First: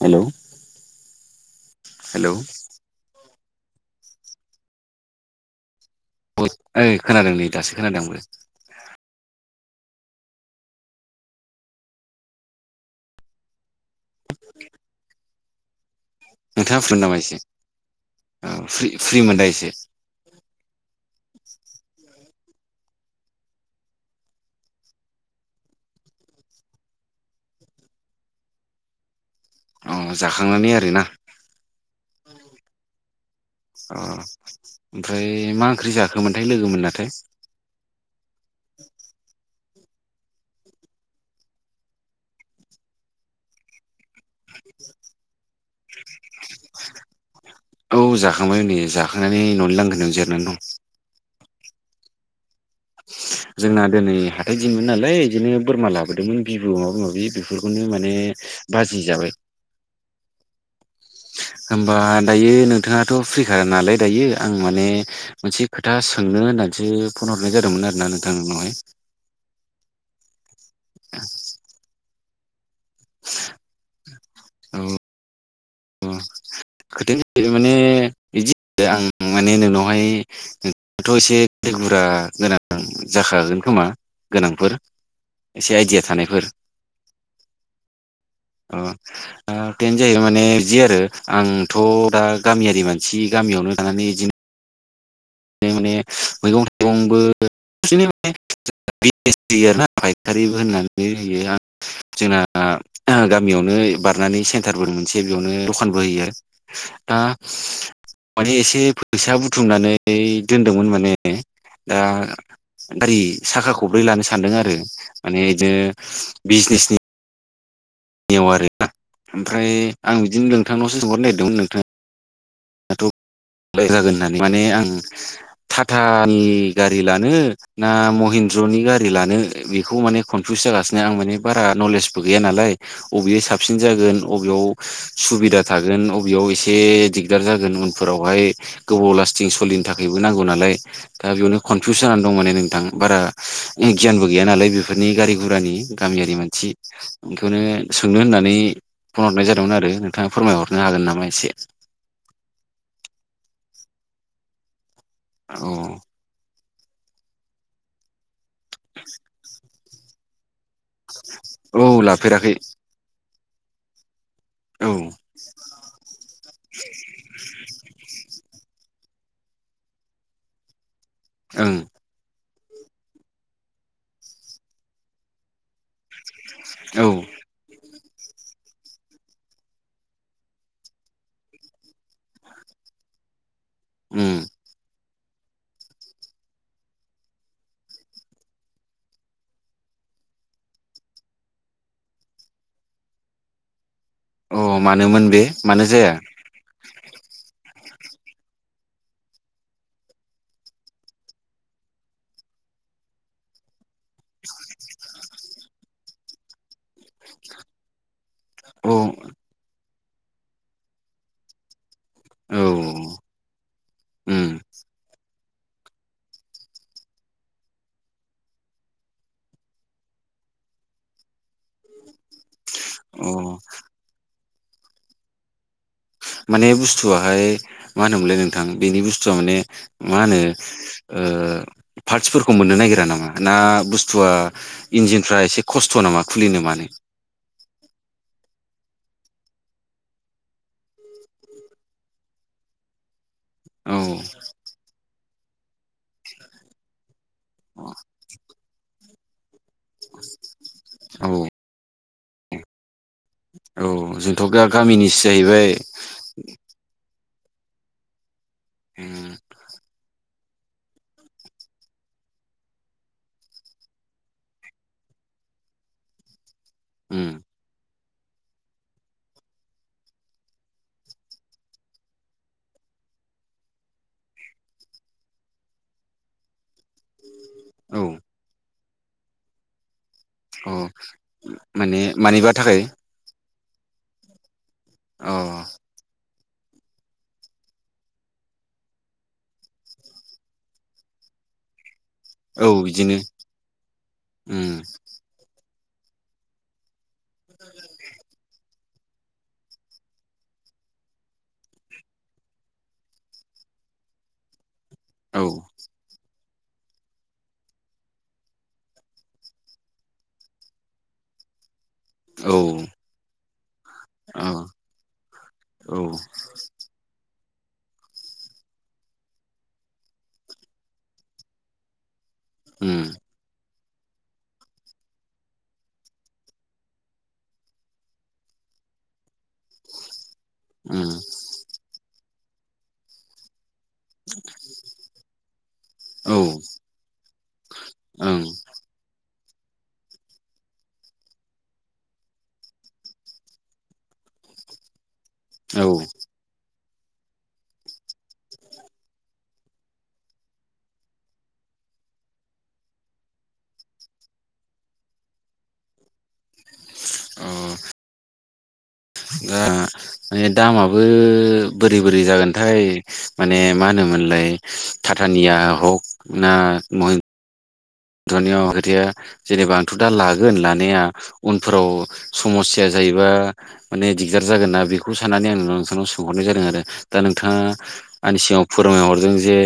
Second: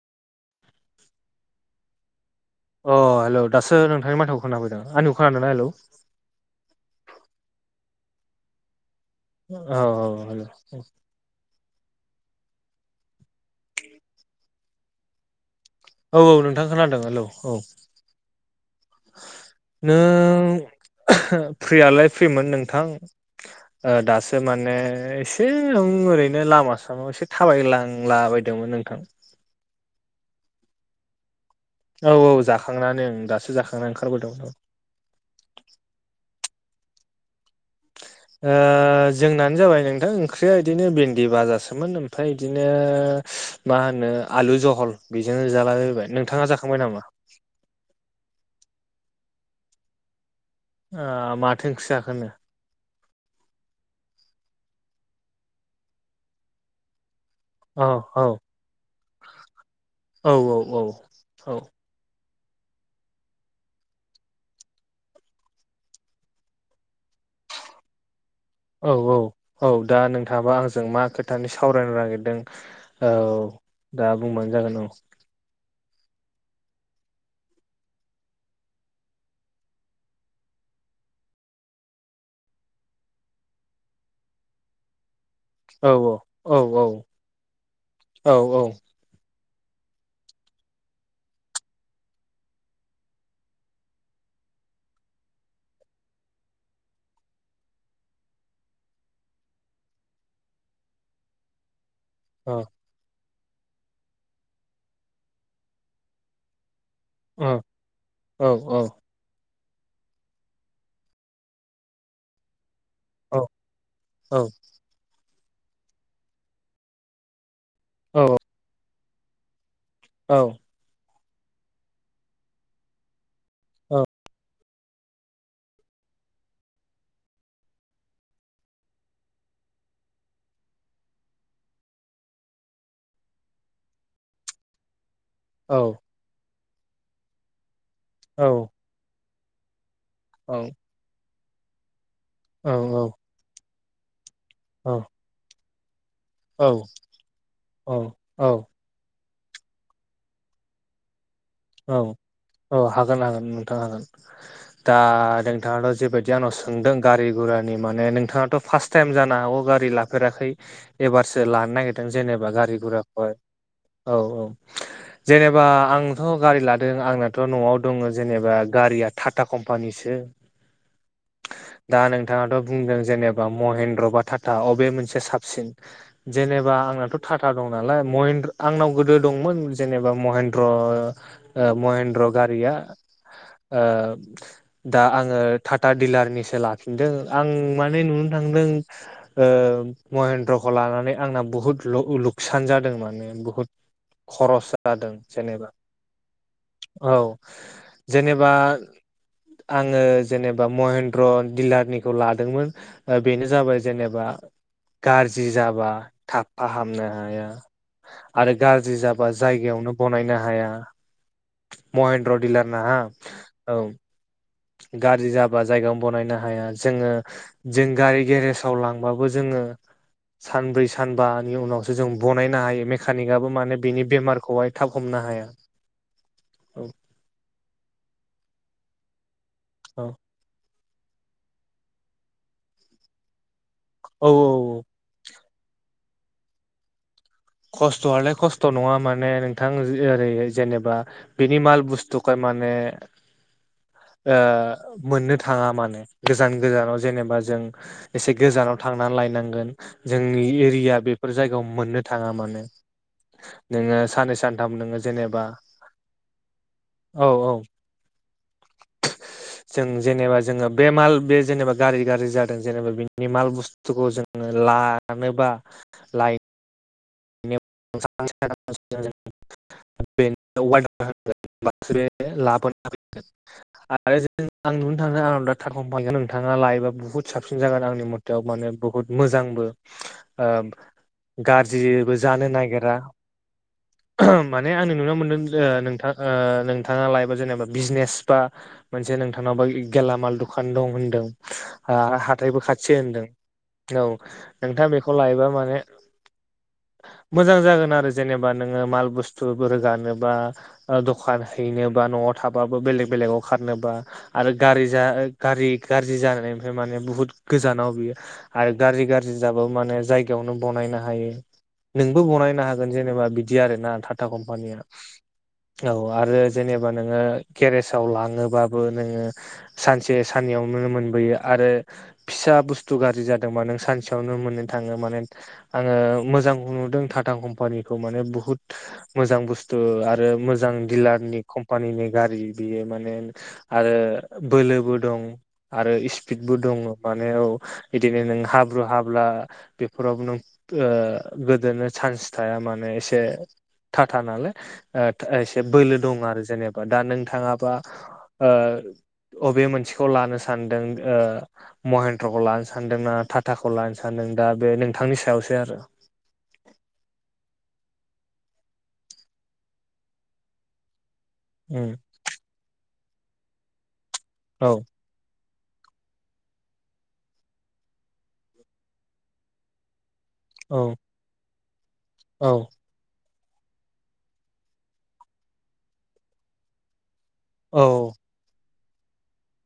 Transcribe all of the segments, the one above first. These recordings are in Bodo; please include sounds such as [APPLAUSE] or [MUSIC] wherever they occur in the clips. हेल'। हेलौ। अ हेल' दासो नोंथांनि माथोखौ खोना फैदों आंनिखौ खोनादों ना हेलौ। बहुद ओइ खोनादों नै दासो खोनादों आंबो। औ औ औ। औ औ नोंथां नोंथाङा खोनादों फ्रिमोन नामा हेलौ एसे औ औ फ्रि फ्रिमोन दा एसे नों फ्रियालाय फ्रिमोन नोंथां ओ दासो माने एसे नों ओरैनो लामा सामायाव एसे थाबायलांला बायदोंमोन नोंथां। अ जाखांनानै आरोना? औ औ जाखांनानै ओं दासो जाखांनानै अ ओंखारबोदोंमोन औ ओमफ्राय मा ओंख्रि जाखोमोन? लोगोमोन नाथाय ओ जोंनानो जाबाय नों नोंथां ओंख्रिया बिदिनो भिन्दि बाजासोमोन ओमफ्राय बिदिनो मा होनो आलु जहल बेजोंनो जालाैबाय नोंथाङा जाखांबाय नामा? खांनानै न'नो लांगोन आं जिरनानै दं। ओ माथो ओंख्रि जाखोनो? जोंना दिनै हाथाय दिनमोन नालाय बिदिनो बोरमा लाबोदोंमोन बिबु माबा माबि बेफोरखौनो औ माने औ बाजि जाबाय औ औ औ दायो नोंथाङाथ' फ्रिखा नालाय दायो आं माने मोनसे खोथा सोंनो होननानैसो फन हरनाय जादोंमोन आरो नों औ औ औ दा नोंथाङाबा आंजों मा खोथानि सावरायनो नागिरदों। औ दा बुंबानो जागोन औ। खोथायानो जाहैबाय माने बिदि आं माने नोंनावहाय थ' एसे गो बुरा गोनां जाखागोन खोमा गोनांफोर एसे औ आइडिया थानायफोर औ औ अ ओ टेन जायैबाय माने आरो आं थ' दा गामियारि मानसि गामियावनो थानानै अदिनो माने मैगं थाइगंबो [UNINTELLIGIBLE] [UNINTELLIGIBLE] फायखारिबो होननानै होयो आं जोंना औ गामियावनो बारनानै सेन्टारबो मोनसे बेयावनो दखानबो होयो आरो दा औ औ माने एसे फैसा बुथुमनानै दोनदोंमोन माने दा गारि साखा खब्रै लानो औ सानदों आरो माने बिदिनो बिजनेसनि नियाव औ आरोना ओमफ्राय आं औ बिदिनो नोंथांनावसो सोंहरनो नागिरदोंमोन नोंथाङा थ' [UNINTELLIGIBLE] माने आं टाटानि गारि लानो ना महिन्द्रनि गारि लानो बेखौ माने कनफिउस जागासिनो आं माने बारा नलेजबो गैया नालाय अबेयो साबसिन जागोन अबेयाव सुबिदा औ थागोन अबेयाव एसे दिगदार जागोन उनफोरावहाय गोबाव लास्टिं सोलिनो थाखायबो नांगौ नालाय दा बेयावनो कनफिउस जानानै दं माने नोंथां बारा गियानबो गैया नालाय बेफोरनि गारि गुरानि गामियारि औ मानसि बेखौनो सोंनो औ होननानै फन हरनाय जादोंमोन आरो नोंथाङा फोरमायहरनो हागोन नामा एसे औ औ हागोन हागोन नोंथां हागोन। दा औ नोंथाङाथ' जेबायदि आंनाव सोंदों गारि गुरानि माने नोंथाङाथ' फार्स्ट टाइम जानो हागौ गारि लाफेराखै एबारसो लानो औ नागिरदों लाफेराखै जेनेबा गारि गुराखौहाय औ औ औ ओं जेनेबा आंथ' गारि लादों आंनाथ' न'आव दं जेनेबा गारिया टाटा कंपनीसो दा नोंथाङाथ' बुंदों जेनेबा महेन्द्र बा टाटा अबे मोनसे साबसिन। जेनेबा औ आंनाथ' टाटा दं नालाय महेनद आंनाव गोदो दंमोन जेनेबा महेन्द्र ओ महेन्द्र गारिया ओ उम दा आङो टाटा दिडिलारनिसो लाफिनदों आं माने नुनो थांदों। महेन्द्रखौ लानानै आंना बुहुत लुकसान जादों माने बुहुद अ खरस जादों मानोमोन बे जेनेबा मानो जाया औ जेनेबा आङो जेनेबा महेन्द्र दिलारनिखौ लादोंमोन बेनो जाबाय जेनेबा गाजाज्रि जाबा थाब फाहामनो हाया। आरो औ गाज्रि जाबा जायगायावनो बनायनो हाया। महेन्द्र औ दिलार ना औ उम गाज्रि जा बा जनो बनायनो हाया जोङो जों गारि गेरेजाव लांबाबो जोङो सानब्रै सानबानि उनावसो जों बनायनो हायो। मेकानिकआबो अ माने बिनि बेमारखौहाय थाब हमनो हाया। माने औ बुस्थुआाहाय मा होनोमोनलाय नोंथां बेनि बुस्थुआ माने औ मा होनो। पार्टसफोरखौ मोननो नागिरा नामा ना औ बुस्थुआ औ इन्जिनफ्रा एसे खस्थ' नामा खुलिनो मानो। खस्थ'आलाय खस्थ' नङा माने नोंथां ओरै जेनेबा बेनि माल बुस्थुखाय। माने। औ ओ मोननो थाङा माने गोजान गोजानाव जेनेबा जों एसे गोजानाव। थांनानै लायनांगोन जोंनि एरिया बेफोर औ जायगायाव मोननो थाङा मानो। औ नोङो साननै जोंथ' गा सानथाम नोङो गामिनिसो जेनेबा जाहैबाय औ औ उम जों जेनेबा। जोङो बे माल बे जेनेबा गाज्रि गाज्रि जादों जेनेबा बिनि माल बुस्थुखौ जोङो लानोबा लाय उम। [UNINTELLIGIBLE] बासो लाबोना फैगोन [UNINTELLIGIBLE] [UNINTELLIGIBLE] बुहुत साबसिन जागोन औ आंनि मथेयाव माने बुहुत मोजांबो। अ माने गाज्रिबो। जानो मानिबा थाखाय नागिरा माने आंनि नुनायाव अ मोनदों नोंथां। ओ नोंथाङा लायोबा जेनेबा बिजनेस बा मोनसे नोंथांनाव गेलामाल दखान दं होनदों। आरो हाथायबो औ खाथि बिदिनो होनदों औ उम नोंथाङा बेखौ लायोबा माने। मोजां जागोन आरो जेनेबा। नों माल बुसथु रोगानोबा दखान हैनो बा नआव थाबाबो बेलेक बेलेकआव खारनो। बा आरो गारि जा औ गारि गाज्रि जानो। माने बुहुत गोजानाव बियो आरो गाज्रि गाज्रि जाबो माने जायगायावनो बानायनो हायो। नोंबो औ बानायनो हागोन जेनेबा बिदि। बिदि आरोना टा टा औ कम्पानिया औ आरो जेनोबा नोंओ। गेरेजाव लाङोबाबो नोङो सानसे साननैयाव मोनबोयो आरो। फिसा बुस्थु उम गाज्रि जादोंबा नों। सानसेयावनो मोननो थाङो माने आङो मोजांखौ नुदों टाटा कम्पानिखौ माने बुहुत। बुहुत मोजां बुस्थु आरो मोजां उम दिलारनि कम्पानिनि गारि। बियो माने आरो बोलोबो दं। आरो औ स्पिडबो दङ माने औ बिदिनो नों ओं हाब्रु हाला। बेफोरावबो नों गोदोनो चान्स थाया माने एसे। टा टा नालाय एसे बोलो औ दं आरो जेनेबा। दा नोंथाङाबा। अबे मोनसेखौ लानो सानदों महेन्द्रखौ लानो सानदोंना टाटाखौ लानो सानदों। दा बे नोंथांनि सायावसो आरो। अ। दा बे दामाबो उम बोरै बोरै जागोनथाय। माने मा होनोमोनलाय औ थाथानिया हक ना। दुनियायाव खोथाया जेनेबा आंथ' दा लागोन औ लानाया उनफोराव। औ समस्या जाहैबा। माने दिगदार जागोनना बेखौ साननानै आं नोंथांनाव सोंहरनाय जादों आरो। दा नोंथाङा औ आंनि सिगाङाव फोरमायहरदों जे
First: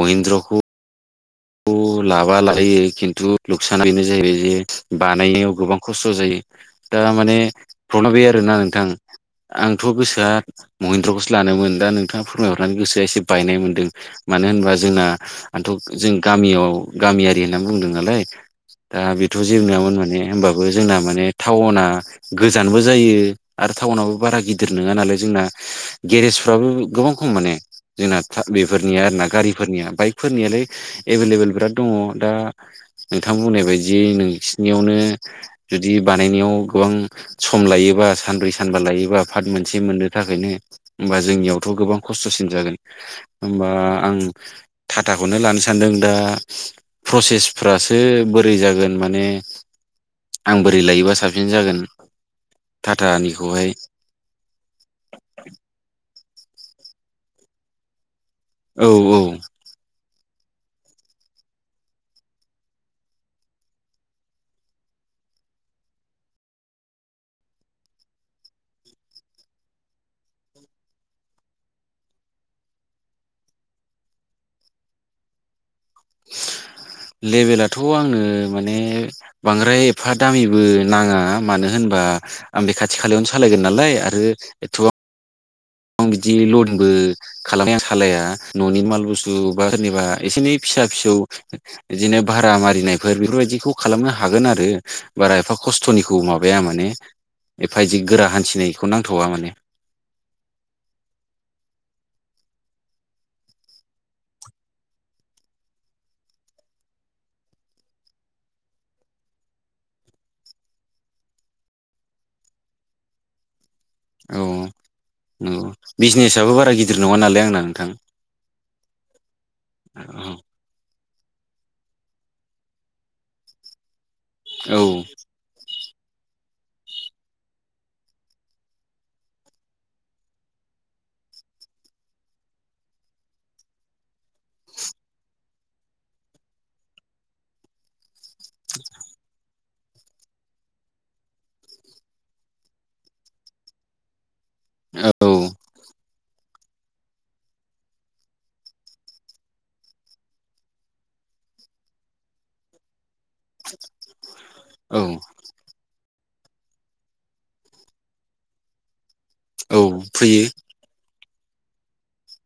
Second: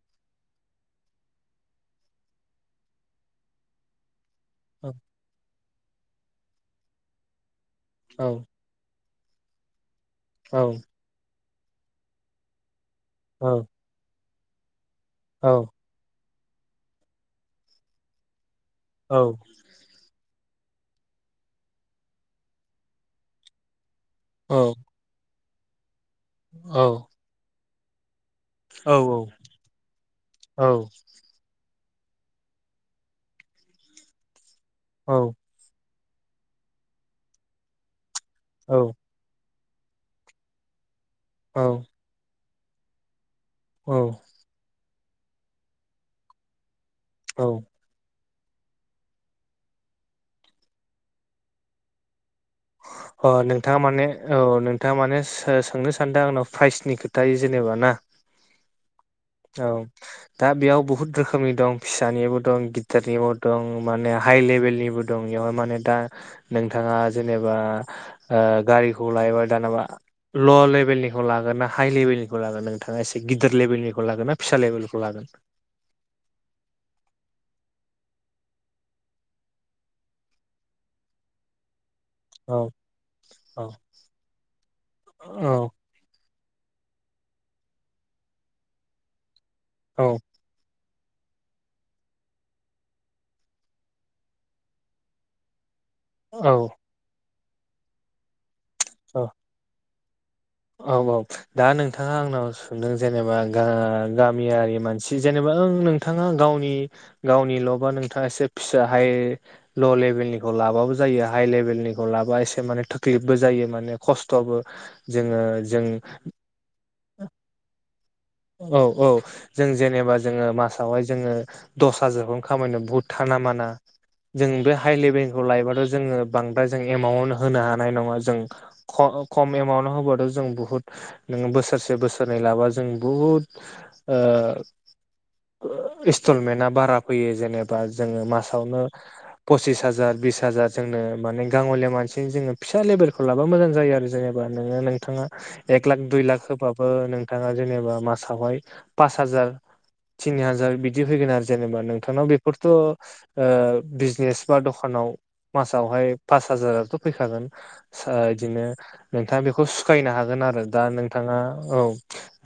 महिन्द्रखौ। लाबा लायो खिन्थु नुकसाना बेनो जाहैबाय जे बानायनायाव गोबां। खस्थ' जायो दा माने प्रब्लेमा बे औ आरोना नोंथां आं। थ' गोसोआ औ महिन्द्रखौसो लानोमोन दा नोंथाङा फोरमायहरनानै गोसोआ एसे बायनाय औ मोन्दों। मानो होनबा जोंना औ आंथ' जों गामियाव गामियारि होनना बुंदों नालाय। दा औ बेथ' जेबो नङामोन माने होनबाबो। जोंना माने टाउना गोजानबो जायो आरो टाउनाबो बारा औ गिदिर नङा नालाय जोंना। गेरेजफ्राबो औ गोबां खम माने जोंना। बेफोरनिया आरो ना गारिफोरनिया बाइकफोरनियालाय। एभेलेबेल बिराद दङ दा नोंथां बुंनाय बायदि नोंसिोरनियावनो। जि बानायनायाव गोबां सम लायोबा सानब्रै सानबा लायोबा फाद मोन से मोननो थाखायनो ओमबा जोंनियावथ औ गोबां खस्थसिन जागोन होमबा औ आं टाटाखौनो लानो सानदों दा प्रसेस औ फ्रासो बोरै बोरै जागोन माने आं बोरै लायोबा साबसिन जागोन अ टाटानिखौहाय नोंथाङा माने औ नोंथाङा माने सोंनो सान दा आंनाव फ्राइसनि खोथायि जेनेबा ना औ औ औ दा बेयाव बुहुद रोखोमनि दं फिसानिबो दं गिटारनिबो दं माने हाइ लेबेलनिबो दं। इआवहाय माने दा नोंथाङा जेनेबा ओ गारिखौ लायोबा दानाबा ल लेभेलनिखौ लागोन ना हाइ लेभेलनिखौ लागोन नोंथाङा एसे गिदिर लेभेलनिख ख लागोनना फिसा लेभेलनिखौ लागोन? लेभेलाथ' आंनो माने बांद्राय एफा दामिबो नाङा मानो होनबा औ आं बे खाथि खालायावनो सालायगोन औ नालाय आरो एथ'बां इदि लथिंबो खालामने आं सालाया न'नि माल बुस्थु बा सोरनिबा औ एसे एनै फिसा फिसौ ओ ओ इदिनो भारा मारिनायफोर बेफोरबायदिखौ खालामनो हागोन आरो बार एफा खस्थ खस्थनिखौ औ माबाया माने एफा इदि गोरा हान्थिनायखौ नांथवा औ माने औ औ दा नोंथाङा आंनाव सोंदों जेनेबा गा गामियारि मानसि जेनेबा ओं नोंथाङा गावनि गावनिल'बा नोंथाङा एसे फिसा हाइ ल लेभेलनिखौ लाबाबो जायो हाइ लेभेलनिखौ लाबा एसे माने थोक्लिबबो जायो माने औ खस्थ'बो। जोङो नंगौ जों बिजनेसआबो बारा गिदिर नङा नालाय आंना नोंथां। औ औ जों जेनेबा जोङो मासावहाय ज जोङो दस हाजारखौनो खामायनो बहुद थाना माना जों औ बे हाइ लेभेलखौ लायोबाथ' ज जोङो बांद्राय जों एमाउन्ट होनो हानाय नङा जों ख ओ खम एमाउन्ट होबाथ' जों बुहुत नोङो बोसोरसे बोसोरनै लाबा जों बुहुद ओ ओ इस्टलमेन्टा बारा फैयो जेनेबा जोङो मासावनो पसिस हाजार बिस हाजार जोंनो माने गाङलिया मानसि जोङो फिसा लेबेलखौ लाबा मोजां जायो आरो जोङो। बा नोङो नोंथाङा एक लाख दुइ लाख होबाबो नोंथाङा जेनेबा मासावहाय पास हाजार थिनि हाजार बिदि फैगोन आरो जेनेबा नोंथांनाव बेफोरथ' ओ बिजनेस बा औ दखानाव मासावहाय पास हाजाराथ' फैखागोन सो इदिनो नोंथाङा बेखौ औ सुखायनो हागोन फैयो आरो दा नों थाङा औ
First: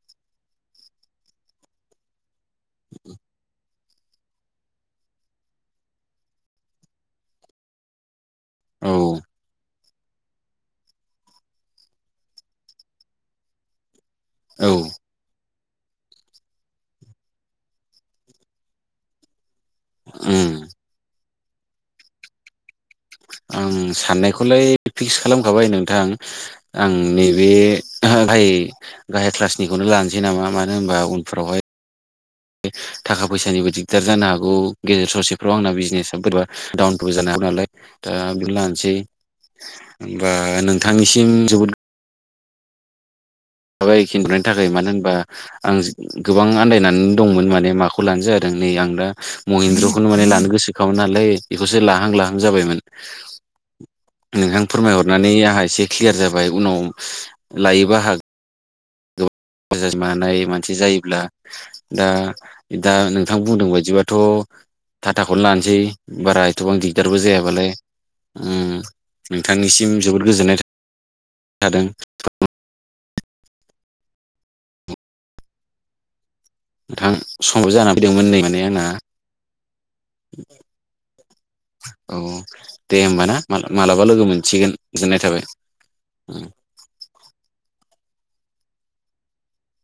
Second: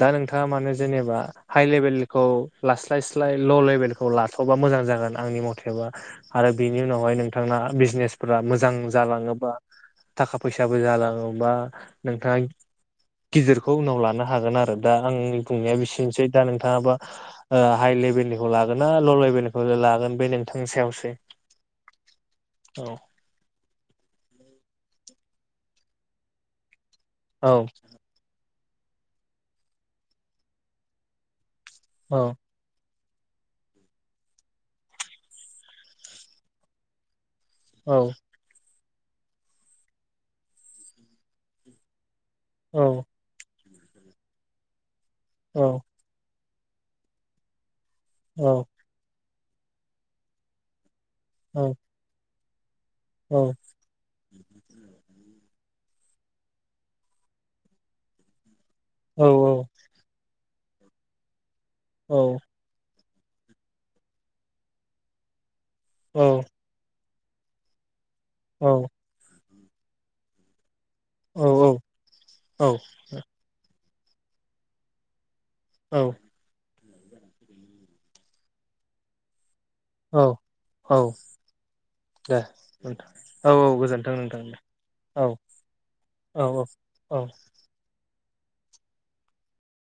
दा नोंथाङा मानो जेनेबा हाइ लेभेलनिखौ लास्लाय स्लाय ल लेबेल खौ लाथ'बा मोजां जागोन आंनि मथेबा आरो बिनि उनावहाय नोंथांना बिजनेस फोरा मोजां औ जालाङोबा थाखा फैसाबो जालाङोबा नोंथाङा गिदिरखौ उनाव लानो हा हागोन औ आरो दा आंनि बुंनाया बिसिनोसै दा नोंथाङाबा ओ हाइ लेभेलनिखौ लागोनना ल लेभेलनि खो लागोन बे उम नोंथांनि सायावसै औ आं साननायखौलाय फिक्स खालामखाबाय नोंथां। आं नैबे औ नाथाय गाहाय ख्लासनिखौनो लानोसै नामा मानो होनबा उनफोरावहाय औ थाखा फैसानिबो दिगदार जानो हागौ गेजेर ससेफ्राव आंना बिजनेस बोरैबा डाउन फल जानो हागौ। नालाय औ दा बेखौनो लानोसै होमबा नोंथांनिसिम जोबोद औ थाबाय खिन्थानायनि थाखाय मानो होनबा औ आंज गोबां आन्दायनानै दंमोन माने माख खौ लानो औ जादों नै आं दा महिन्द्रखौनो माने लानो गोसोखामोन नालाय औ इखौसो लाहां लाहां जाबायमोन औ नोंथां फोरमायहरनानै आहा ए से ख्लियार जाबाय उनाव लायोबा हाग औ जास मानाय मानसि जायोब्ला दा दा नोंथ थां बुंदों बायदिबाथ' थाथाखौनो लानोसै औ बारा एथ'बां दिग दारबो जायाबालाय उम नोंथांनिसिम जोबोद गोजोननाय थ औ औ औ ओ औ नोंथां समाबो जाना फैदोंमोन नै माने आंना औ औ औ दे दे नोंथां होमबाना औ औ मालाबा गोजोन्थों लोगो नोंथां दे मोनसिगोन गोजोननाय औ। थाबाय। औ औ औ।